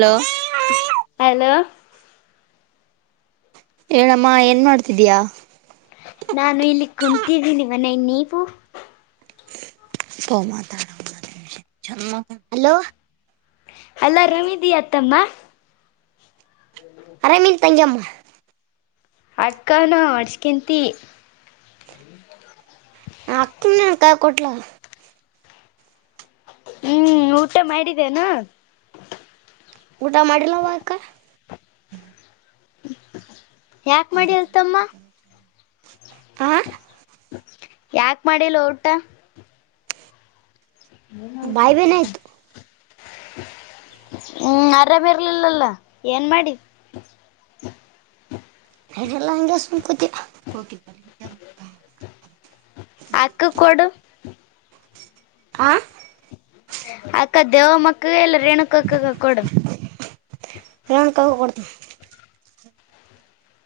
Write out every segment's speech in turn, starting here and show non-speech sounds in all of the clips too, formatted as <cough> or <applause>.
Hello. Hello. ಹೇಳಮ್ಮ ಏನ್ ಮಾಡ್ತಿದೀಯ. ನಾನು ಇಲ್ಲಿ ಕುಂತಿದ್ದೀನಿ ಮನೆಗೆ ನೀವು. ಹಲೋ. ಹಲೋ ಆರಾಮಿದಿಯ ಅತ್ತಮ್ಮ. ಆರಾಮಿನಿ ತಂಗ್ಯಮ್ಮಾ. ಅಕ್ಕಾ ಅನು ಹೊಡ್ಸ್ಕಂತಿ. ನಾ ಅಕ್ಕನಕ ಕೊಟ್ಲ ಹ್ಮ್ ಊಟ ಮಾಡಿದ್ದೇನಾ ಊಟ ಮಾಡಡಿಲ್ಲವಾಕ್ಕ ಯಾಕ ಮಾಡಿಲ್ತಮ್ಮ ಹಾ ಯಾಕ ಮಾಡಿಲ್ಲ ಊಟ ಬಾಯ್ ಬೇನ ನೀನತ ಆಯ್ತು ಹ್ಮ್ ಆರಾಮ ಇರ್ಲಿಲ್ಲಲ್ಲ ಏನ್ ಮಾಡಿ ಹಡಲ್ಲಂಗಂಗಸಕತಿ ಆಕ್ಕ ಕೊಡು ಆ ಅಕ್ಕ ದೇವಮ್ಮಕ್ಕಗೆ ಎಲ್ಲ ರೇಣುಕ ಅಕ್ಕಕ್ಕ ಕೊೋಡ ರಾಣಕಾಗ ಕೊಡತ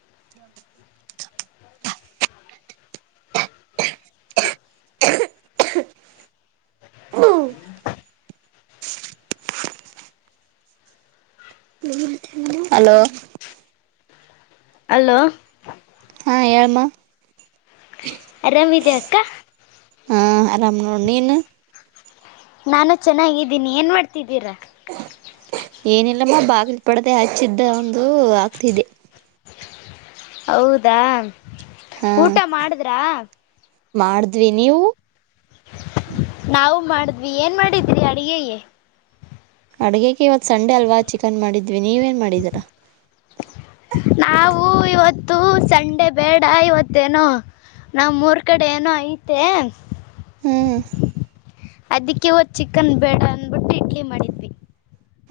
<unintelligible> <inaudible> ಹಲೋ ಅಲೋ ಹಾ ಏಳಾಮ ರಮಿದೆ ಅಕ್ಕ <unintelligible> ಇನ್ನು ನಾನು ಚೆನ್ನಾಗಿದ್ದೀನಿ ಏನ್ ಮಾಡ್ತಿದ್ದೀರ ಮ್ಮ ಬಾಗಿಲ ಪಡದೆ ಹಚ್ಚಿದ್ದ ಒಂದು ಆಗ್ತಿದೆ ಹೌದಾ ಹಾ ಊಟ ಮಾಡಿದ್ರಾ ಮಾಡಿದ್ವಿ ನೀವು ನಾವು ಮಾಡಿದ್ವಿ ಏನ್ ಮಾಡಿದ್ರಿ ಅಡಿಗೆಯ ಅಡ್ಗಗೆ ಇವತ್ ಸಂಡೆ ಅಲ್ವಾ ಚಿಕನ್ ಮಾಡಿದ್ವಿ ನೀವೇನ್ ಮಾಡಿದೀರಾ ನಾವು ಇವತ್ತು ಸಂಡೆ ಬೇಡ ಇವತ್ತೇನೋ ನಮ್ ಮೂರ್ ಕಡೆ ಏನೋ ಐತೆ ಹ್ಮ್ ಅದಕ್ಕೆ ಹದ್ ಚಿಕನ್ ಬೇಡ ಅನ್ಬಿಟ್ಟು ಇಡ್ಲಿ ಮಾಡಿದ್ವಿ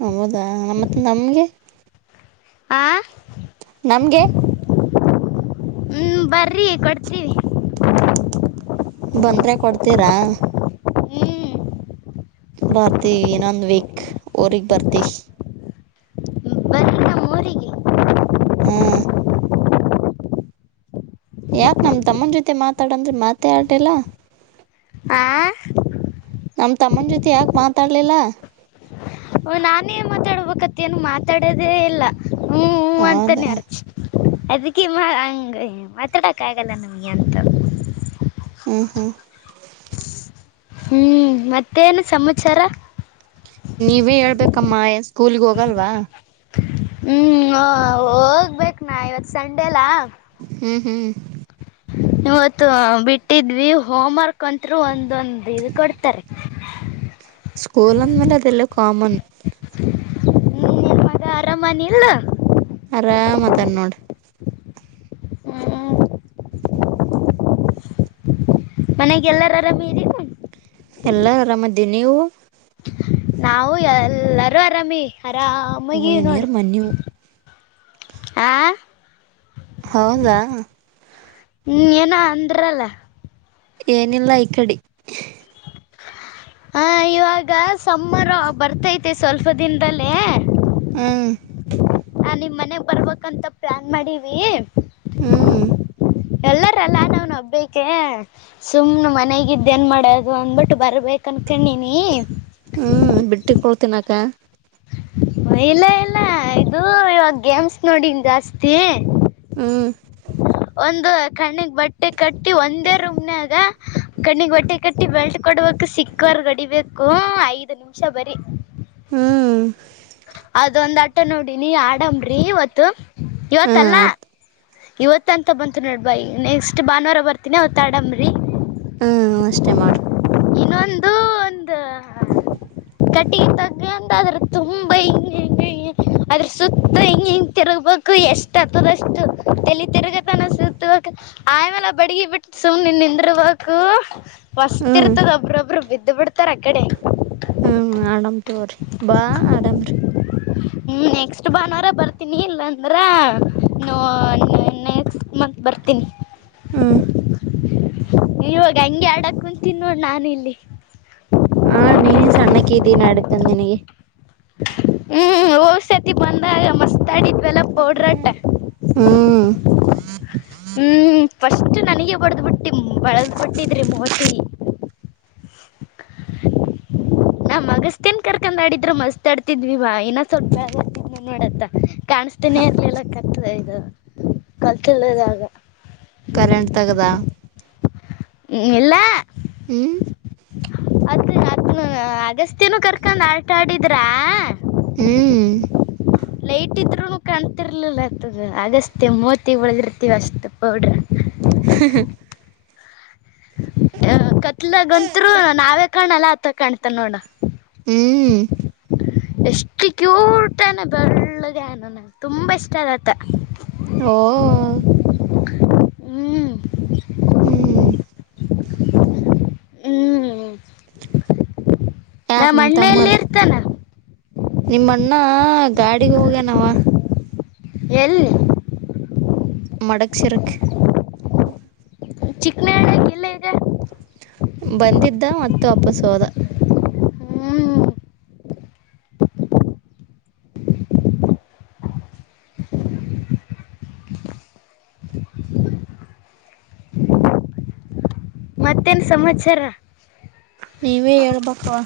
ಹೌದಾ ಮತ್ ನಮ್ಗೆ ಆ ನಮ್ಗೆ ಹ್ಮ್ ಬರ್ರಿ ಕೊಡ್ತೀವಿ ಬಂದ್ರೆ ಕೊಡ್ತೀರಾ ಹ್ಮ ಬರ್ತಿ ಇನೊಂದ್ ವೀಕ್ ಊರಿಗೆ ಬರ್ತಿ ಬರ್ರಿ ನಮ್ಮ ಊರಿಗೆ ಹ್ಮ್ ಯಾಕ ನಮ ತಮ್ಮನ ಜೊತೆ ಮಾತಾಡಂದ್ರೆ ಮಾತೇ ಆಟಲ್ಲ ಆ ನಮ ತಮ್ಮನ ಜೊತೆ ಯಾಕ ಮಾತಾಡ್ಲಿಲ್ಲ ನಾನೇ ಮಾತಾಡ್ಬೇಕತಿ ಏನ್ ಮಾತಾಡೋದೇ ಇಲ್ಲ ಹ್ಮ್ ಹ ಹೌದಾ ಅಂತಾನೆರಚು ಅದಕ್ಕೆೆ ಮಾ ಅಂಗ ಅತ ಮಾತಾಡಕ್ಕೆ ಆಗಲ್ಲ ಅಂತ ಹ್ಮ ಹ್ಮ ಹ್ಮ್ ಮತ್ತೇನು ಸಮಾಚಾರ ನೀವೇ ಹೇಳ್ಬೇಕಮ್ಮ ಸ್ಕೂಲ್ಗ್ ಹೋಗಲ್ವಾ ಹ್ಮ್ ಹೋಗ್ಬೇಕ ನಾ ಇವತ್ತು ಸಂಡೆಲ್ಲಾ ಹ್ಮ್ ಹ್ಮ್ ಇವತ್ತು ಬಿಟ್ಟಿದ್ವಿ ಹೋಮ್ ವರ್ಕ್ ಅಂತರು ಒಂದೊಂದ್ ಇ ಕೊಡ್ತಾರೆ <inaudible> ಸ್ಕೂಲ್ ಅಂದ ವಲೆ ಅದೆಲ್ಲ ಕಾಮನ್ ಹ್ಮ್ ನೀನ್ ಮಗ ಆರಾಮಾನ ಇಲ್ಲ. ಆರಾಮ್ ಅದಾನ್ ನೋಡ. ಹ್ಮ್ ಮನ್ಯಾಗ ಎಲ್ಲರು ಆರಾಮ್ ಇರಿ. ಎಲ್ಲಾರು ಆರಾಮದೀವಿ ನೀವು. ನಾವು ಎಲ್ಲಾರೂ ಆರಾಮಿ ಇವಿ ಇವು ಆರಾಮಾಗಿ ಇವಿ ನೋಡ್. ಇವ್ನಿಯರ್ ಮನ್ನಿವು ಆ. ಹೌದಾ. ಹ್ಮ್ ಏನೋ ಅಂದ್ರಲ್ಲ. ಏನಿಲ್ಲ ಈ ಕಡಿ. ಹ ಇವಾಗ ಸಮ್ಮಾರ ಬರ್ತೈತೆ ಸ್ವಲ್ಪ ದಿನದಲ್ಲೇ. ಹ್ಮ. ನಾ ನಿಮ್ ಮನೆಗ್ ಬರ್ಬೇಕಂತ ಪ್ಲಾನ್ ಮಾಡೀವಿ. ಹ್ಮ್. ಎಲ್ಲಾರಲ್ಲ ನಾವ್ನ್ ಒಬ್ಬಿಕೆ ಸುಮ್ನ ಮನೆಗಿದ್ದ ಏನ್ ಮಾಡೋದು ಅಂದಬಿಟ್ಟು ಬರ್ಬೇಕ. ಅನ್ಕೊಂಡಿನಿ. ಹ್ಮ್ ಬಿಟ್ಟಿ ಪೋವ ತಿನಕ. ಇಲ್ಲ ಇಲ್ಲ ಇದು ಇವಾಗ ಗೇಮ್ಸ್ ನೋಡಿನ್ ಜಾಸ್ತಿ. ಹ್ಮ್. ಒಂದ ಕಣ್ಣಿಗ್ ಬಟ್ಟೆ ಕಟ್ಟಿ ಒಂದೇ ರೂಮ್ ನ್ಯಾಗ ಕಣ್ಣಿಗ ಬಟ್ಟೆ ಕಟ್ಟಿ ಬೆಲ್ಟ್ ಕೊಡ್ ಬೇಕು. ಸಿಕ್ಕವರಿಗಿ ಹೊಡಿಬೇಕು ಐದು ನಿಮಿಷ ಬರೀ. ಹ್ಮ್. ಅದೊಂದ್ ಆಟ ನೋಡಿನಿ ಆಡಂಬ್ರಿ ಇವತ್ತು ಇವತ್ತಲ್ಲ. ಆಯ್ತು ಇವತ ಅಂತ ಬಂತು ನೋಡು ಬಾಯಿ ಗಿ ನೆಕ್ಸ್ಟ್ ಭಾನುವಾರ ಬರ್ತೀನ ಅವತ್ ಆಡಂಬ್ರಿ. ಇದನು ಅಷ್ಟೇ ಮಾಡ. ಇನ್ನೊಂದು ಒಂದ ಕಟ್ಟಿಗಿ ತೊಗೊಂಡ ಅದ್ರ ತು <inaudible> <unintelligible> ಅದ್ರ ಸುತ್ತ ಹಿಂಗ ಹಿಂಗ ತಿರುಗ್ಬೇಕು ಎಷ್ಟ ಆತದ ಅಷ್ಟ ತೇಲಿ ತಿರುಗತಾನ ಸುತ್ತಬೇಕ. ಆಮೇಾಲ ಬಡಗಿ ಬಿಟ್ಟ ಸುಮ್ ನಿನ್ ನಿಂದರ್ ಬಕು. ಮಸ್ತ ಹ್ಮ್ ಇರ್ತದ ಒಬ್ರೊಬ್ರು ಬಿದ್ದು ಬಿಡ್ತಾರ ಅ ಕಡೆ. ಹ್ಮ ಆಡಮ ತೊಗೊ ರಿ ಬಾ ಆಡಮ್ರೀ. ಹ್ಮ ನೆಕ್ಸ್ಟ್ ಭಾನುವಾರ ಬರ್ತೀನಿ ಇಲ್ಲಂದ್ರ ನೋ ನೆಕ್ಸ್ಟ್ ಮ ಬರ್ತಿನಿ. ಹ್ಮ್ ಇವಾಗ ಹಂಗೆ ಆಡಕ್ ಕುಂತಿ ನೋಡ ನಾನು ಇಲ್ಲಿ. ಹಾ ನಿ ಏನ ಸಣ್ಣಕ್ಕಿ ಇದ್ದೀ ನಡತಂದ ನಿನಗೆ. ಹ್ಮ್ ಹೋರ್ಸತಿ ಬಂದಾಗ ಮಸ್ತ್ ಆಡಿದ್ವಿಲ್ಲ ಪೌಡ್ರ ಅಟ್ಟ. ಹ್ಮ್ ಹ್ಮ್. ಫಸ್ಟ್ ನನಗೆ ಬಡದ್ ಬಿಟ್ಟಿ ಬಳದ್ ಬಿಟ್ಟಿದ್ರಿ ಮೋತಿಗಿ. <inaudible> ನಮ್ ಅಗಸ್ತ್ಯನ್ ಕರ್ಕೊಂಡ್ ಆಡಿದ್ರರು ಮಸ್ತ್ ಆಡ್ತಿದ್ವಿ ವಾ ಇನ್ನ ಸ್ವಲ್ಪಿ ಬ್ಯಾರೆದ ಏನ. <unintelligible> ನೋಡತ್ತ ಕಾಣಸ್ತೀನಿ ಇರ್ಲಿಲ್ಲ ಕತ್ತ ಇದು ಕತ್ತುಲ್ ದಾಗ. ಕರೆಂಟ್ ತಗದಾ. ಹ್ಮ್ ಇಲ್ಲ. ಹ್ಮ. ಅದ ಅದನ್ನು ಅಗಸ್ತ್ಯನ ಕರ್ಕೊಂಡ ಆಟ ಆಡಿದ್ರಾ. ಹ್ಮ್. ಲೈಟ್ ಇದ್ರು ಕಾಣ್ತಿರ್ಲಿಲ್ಲ ಹಂತದು ಅಗಸ್ತ್ಯ ಮೋತಿಗ ಬೆಳದಿರ್ತೀವಿ ಅಷ್ಟ ಪೌಡ್ರ. ಅ ಕತ್ತಲಾಗ ಅಂತ್ರು ನಾವೇ ಕಾಣಲ್ಲ ಆತ ಕಾಣ್ತನ್ ನೋಡ. ಹ್ಮ್. ಎಷ್ಟು ಕ್ಯೂಟ್ ಅನಾ ಬೆಳ್ಳಗ ಅನ ನಂಗ ತುಂಬಾ ಇಷ್ಟ ಅದತ. ಹಓ ಹ್ಞೂ ಹ್ಮ್ ಹ್ಮ್ ನಾ ಅಣ್ಣೆಯಲ್ಲಿ ಇರ್ತಾನ ನಿಮ್ಮಣ್ಣ ಗಾಡಿಗೆ ಹೋಗ್ಯನವ ಎಲ್ಲಿಲ್ಲಿ ಮಡಗಚಿರಕ್ ಚಿಕ್ನಹಳ್ಳ ಎಲ್ಲೇ ಇದೆ ಬಂದಿದ್ದ ಮತ್ತು ಅಪ್ಪ ಸೋದ ಹ್ಞೂ ಮತ್ತೇನು ಸಮಾಚಾರ ನೀವೇ ಹೇಳ್ಬೇಕವ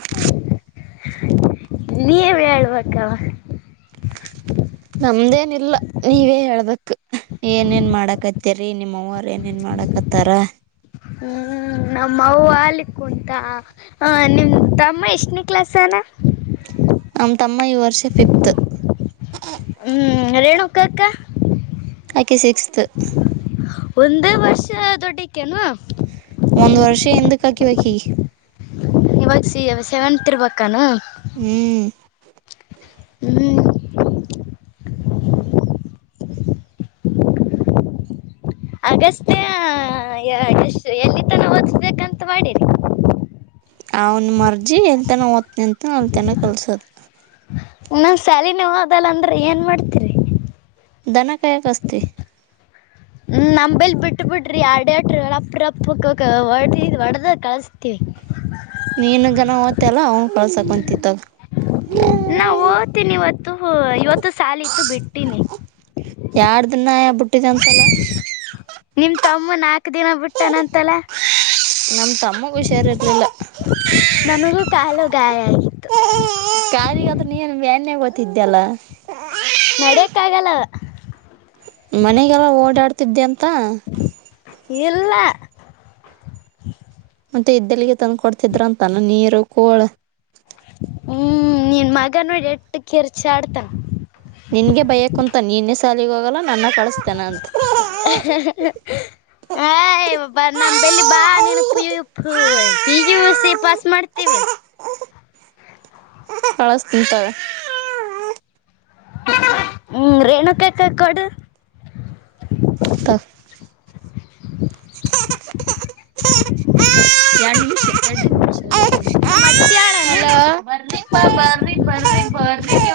ನೀವ್ ಹೇಳ್ಬೇಕವಾ ತಮ್ದೇನ ಇಲ್ಲ ನೀವೇ ಹೇಳದಕ್ ಏನೇನ್ ಮಾಡಕತ್ತರಿ ನಿಮ್ಮವರು ಏನೇನ್ ಮಾಡಕತ್ತ ತರ ಹ್ಮ್ ನಮ್ಮ ಆಲಿಕ್ ಕುಟ ಹ ನಿಮ ತಮ್ಮ ಎಷ್ಟನ ಕ್ಲಾಸ್ನ ನಮ ತಮ್ಮ ಈ ವರ್ಷ ಫತ್ ಹ್ಮ್ ರೇಣುಕಾಕ್ಕ ಆಕ್ಕೆಸಿಕ್ಸ್ ಒಂದೇ ವರ್ಷ ದೊಡ್ಡಕ್ಕೆನುವಾ ಒಂದು ವರ್ಷ ಎಂದ ಕಕಿವಕಿ ಇವಾಗ ಸಿ ಸೆವೆನ್ತ್ ಇರ್ಬಾನು ಹ್ಮ ಹ್ಮ್ ಅಗಷ್ಟೇಶು ಎಲ್ಲಿ ತನ ಓದಿಸ್ಬೇಕಂತ ಮಾಡಿರಿ ಅವನ ಮರ್ಜಿ ಎಲ್ತನ ಓದ್ನಂತನ ಅಲ್ತನ ಕಲ್ಸದ ನನ್ ಸಾಲಿನ ಹದಲ್ಲ ಅಂದ್ರೆ ಏನ್ ಮಾಡ್ತೀರಿ ದಾನ ಕಾಯ ಕಾಯ್ಬೇಕಷ್ಟೇ ಹ್ಮ ನೇಲ್ ಬಿಟ್ಟ ಬಿಡ್ರಿ ಆಡಟ್ರ ರಪ ರಪ್ಪ ಹೊ ಹೊಡದಾಗ ಕಳಸ್ತಿವಿ ನೀನು ಗನ ತ್ತ ಅಲ್ಲ ಅವನ್ ಕಳ್ಸಕೊಂತತ್ತಾಗ ನಾ ಓದ್ತೀನಿ ಇವತ್ತು ಹ ಇವತ್ತು ಸಾಲ ಇತ್ತು ಬಿಟ್ಟೀನಿ ಯಾರ್ದ ನಬುಟ್ಟಿದ ಅಂತಲ್ಲ ನಿಮ್ ತಮ್ಮ ನಾಕ್ ದಿನ ಬಿಟ್ಟಾನಂತಲ್ಲ ನಮ್ ತಮ್ಮ ಹುಷಾರಿ ಇರ್ಲಿಲ್ಲ ನನಗೂ ಕಾಲು ಗಾಯ ಆಗಿತ್ತು ಗೊತ್ತಿದ್ದ್ಯಲ್ಲ ನಡ್ಯಕ್ಕ ಆಗಲ್ಲ ಮನೆಗೆಲ್ಲ ಓಡಾಡ್ತಿದ್ದೆ ಅಂತ ಇಲ್ಲ ಮತ್ತೆ ಇದ್ದಲ್ಲಿಗೆ ತಂದು್ ಕೊಡ್ತಿದ್ರ ಅಂತಾನ ನೀರು ಕೋಳ ಹ್ಮ್ ನಿನ್ ಮಗ ನೋಡಿ ಎಟ್ಟ ಕಿರ್ಚಿ ಆಡ್ತನ್ ನಿನ್ಗೆ ಬಯಕ್ತ ನೀನೇ ಸಾಲಿಗ ಹೋಗಲ್ಲ ನನ್ನ ಕಳಸ್ತಾನ ಅಂತ ಹ ಬ ನಾಮ <unintelligible> ಬೆಲ್ಲಿ ಬಾ ನೆನ ಪುಯ ಉಪ್ಪು ದೇಸಿ ಪಾಸ್ ಮಾಡ್ತೀನಿ ಪಗಿಸ ಕಳಸ ಕಳಸದ ಹ್ಮ್ ರೇಣುಕಾ ಕ ಕೊಡು ತಗೋ. <unintelligible> ಹಲೋ ಬ ನಮ್ಮ ಅತ್ತೆ ಆಳನು <unintelligible> ಪ್ಪಾ ಬರ್ರಿ ಬರ್ರಿ ಬರ್ರಿ ನೀ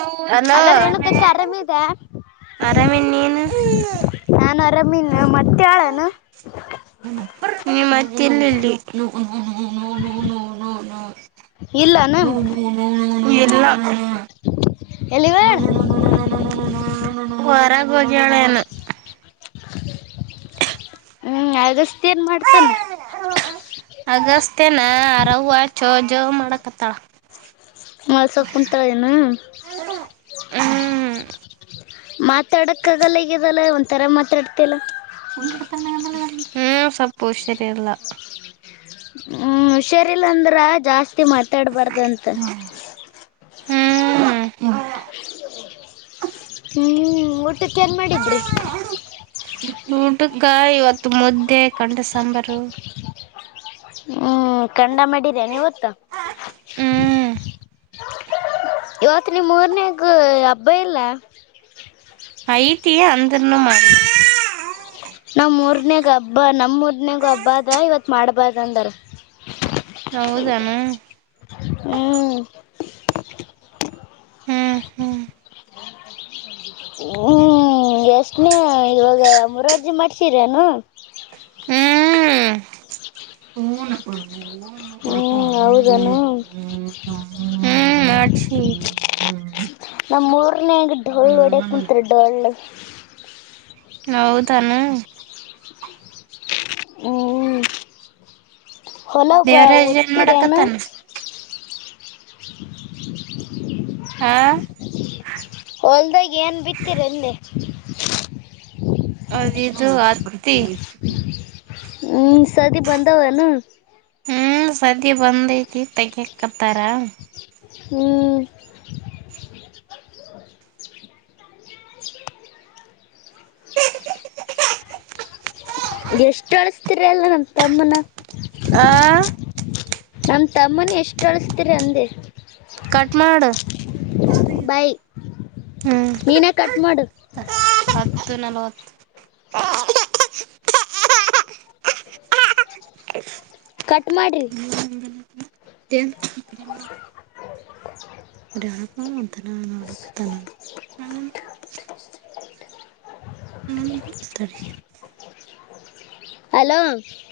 ಅಲ್ಲ ರೇಣುಕಕ್ಕೆ ಆರಾಮ ಇದೆ ಆರಾಮಿನ್ ನೀನು ನಾನು ಆರಾಮಿಲ ನಮತ್ತೆದಳೇನು ನಿಮ್ಮ ಅತ್ತೆ ಇಲ್ಲ ಇಲ್ಲಿ ಹ್ಮ ಇಲ್ಲನ ಎಲ್ಲಿಗ ಹೇಳ ನ ನ ನ ನ ನ ನ ನಾರ ಅ ಹೊರಗ್ ಹೋಗ್ಯಾರ ಏನು ವರ ಗೆಳೆಯನ ಹ್ಮ್ ಅಗಸ್ತಿ ಏನ್ ಮಾಡ್ತಾನ ಅಷ್ಟೇನಾ ಆರಾಮ ಜೂಜು ಮಾಡಕತ್ತಾಳ ಮಾಡಕ್ಕತ್ತ ನಲ್ಸ ಕುಂತಳನು ಏನೋ ಹ್ಮ್ ಮಾತಾಡಕ್ಕ ಆಗಲ್ಲ ಹಗದಲ್ಲ ಒಥರ ಮಾತಾಡ್ತಿಲ್ಲ ಹ <unintelligible> ಹ್ಮ್ ಸಪ್ಪು ಸರಿ ಇಲ್ಲ ಹ್ಮ ಹುಷಾರಲ ಅಂದ್ರ ಜಾಸ್ತಿ ಮಾತಾಡ್ಬಾರ್ದಂತ ಹ್ಮ್ ಹ್ಞೂ ಊಟಕ್ಕೆ ಏನು ಮಾಡಿದ್ರಿ ಊಟಕ್ಕ ಇವತ್ತು ಮುದ್ದೆ ಕಂಡು ಸಾಂಬಾರು ಹ್ಮ್ ಕಂಡ ಮಾಡಿರಿ ಇವತ್ತು ನೀವತ್ತ ಹ್ಮ್ ಇವತ್ತು ನೀಮ್ಮ ಮೂರನೇಾಗ ಹಬ್ಬ ಇಲ್ಲ ಐತಿ ಅಂದನು ಮಾಡಿ ನಮಮ್ಮ ಮೂರ್ನೇಗ ಹಬ್ಬ ನಮ್ ಮೂರ್ನಗ್ ಹಬ್ಬ ಅದ ಇವತ್ ಮಾಡ್ಬಾರ್ದ ಅಂದಾರ ಹೌದೇನೋ ಹ್ಮ ಹ್ಮ್ ಹ್ಮ್ ಹ್ಞೂ ಎಷ್ಟನೇ ಇವಾಗ ಮೂರರ್ಜಿ ಮಾಡ್ಸಿರೇನು ಹ್ಮ್ ಹ್ಮ್ ಹೌದನು ಕ್ಷಿ <unintelligible> ನಮ್ಮ ಮೂರನೇಗೆ ಡೊಳ್ಳು ಹೊಡ್ಯಕ್ ಕುಂತ್ಾರೆ ಡೊಳ್ಳು ಹೌದಾನು ಹು ಹೊಲ ದೇವರಾಜ್ ಏನ್ ಉತ್ತಿರು ಏನು ಮಾಡಕತ್ತಾನ <inaudible> ಆ ಹೊಲ್ದಾಗ ಏನ್ ಬಿತ್ತೀರಿ ಅಂದೇ ಅದ ಇದು ಹತ್ತಿ ಹ್ಮ್ ಸದಿ ಬಂದಾವನು ಹ್ಮ್ ಸದ್ಯ ಬಂದೈತಿ ತೇಗಕತ್ತಾರ ಹ್ಮ್ ಎಷ್ಟ್ ಅಳಸ್ತಿರ ಅಲ್ಲನಮ್ಮ್ ತಮ್ಮನ ಆ ನಮ ತಮ್ಮನ ಎಷ್ಟ್ ಅಳ್ಿಸತರಿ ಅಂದೆ ಕಟ್ ಮಾಡು ಬಾಯ್ ಹ್ಮ್ ನೀನೇ ಕಟ್ ಮಾಡು ಹತ್ತು ನಲವತ್ತು <unintelligible> ಕಟ್ ಮಾಡ್ರಿ ತ <unintelligible> ಒ ಅಳಪ ಒಂತನ ನೋಳ ಕತನ ತರಿ ಹಲೋ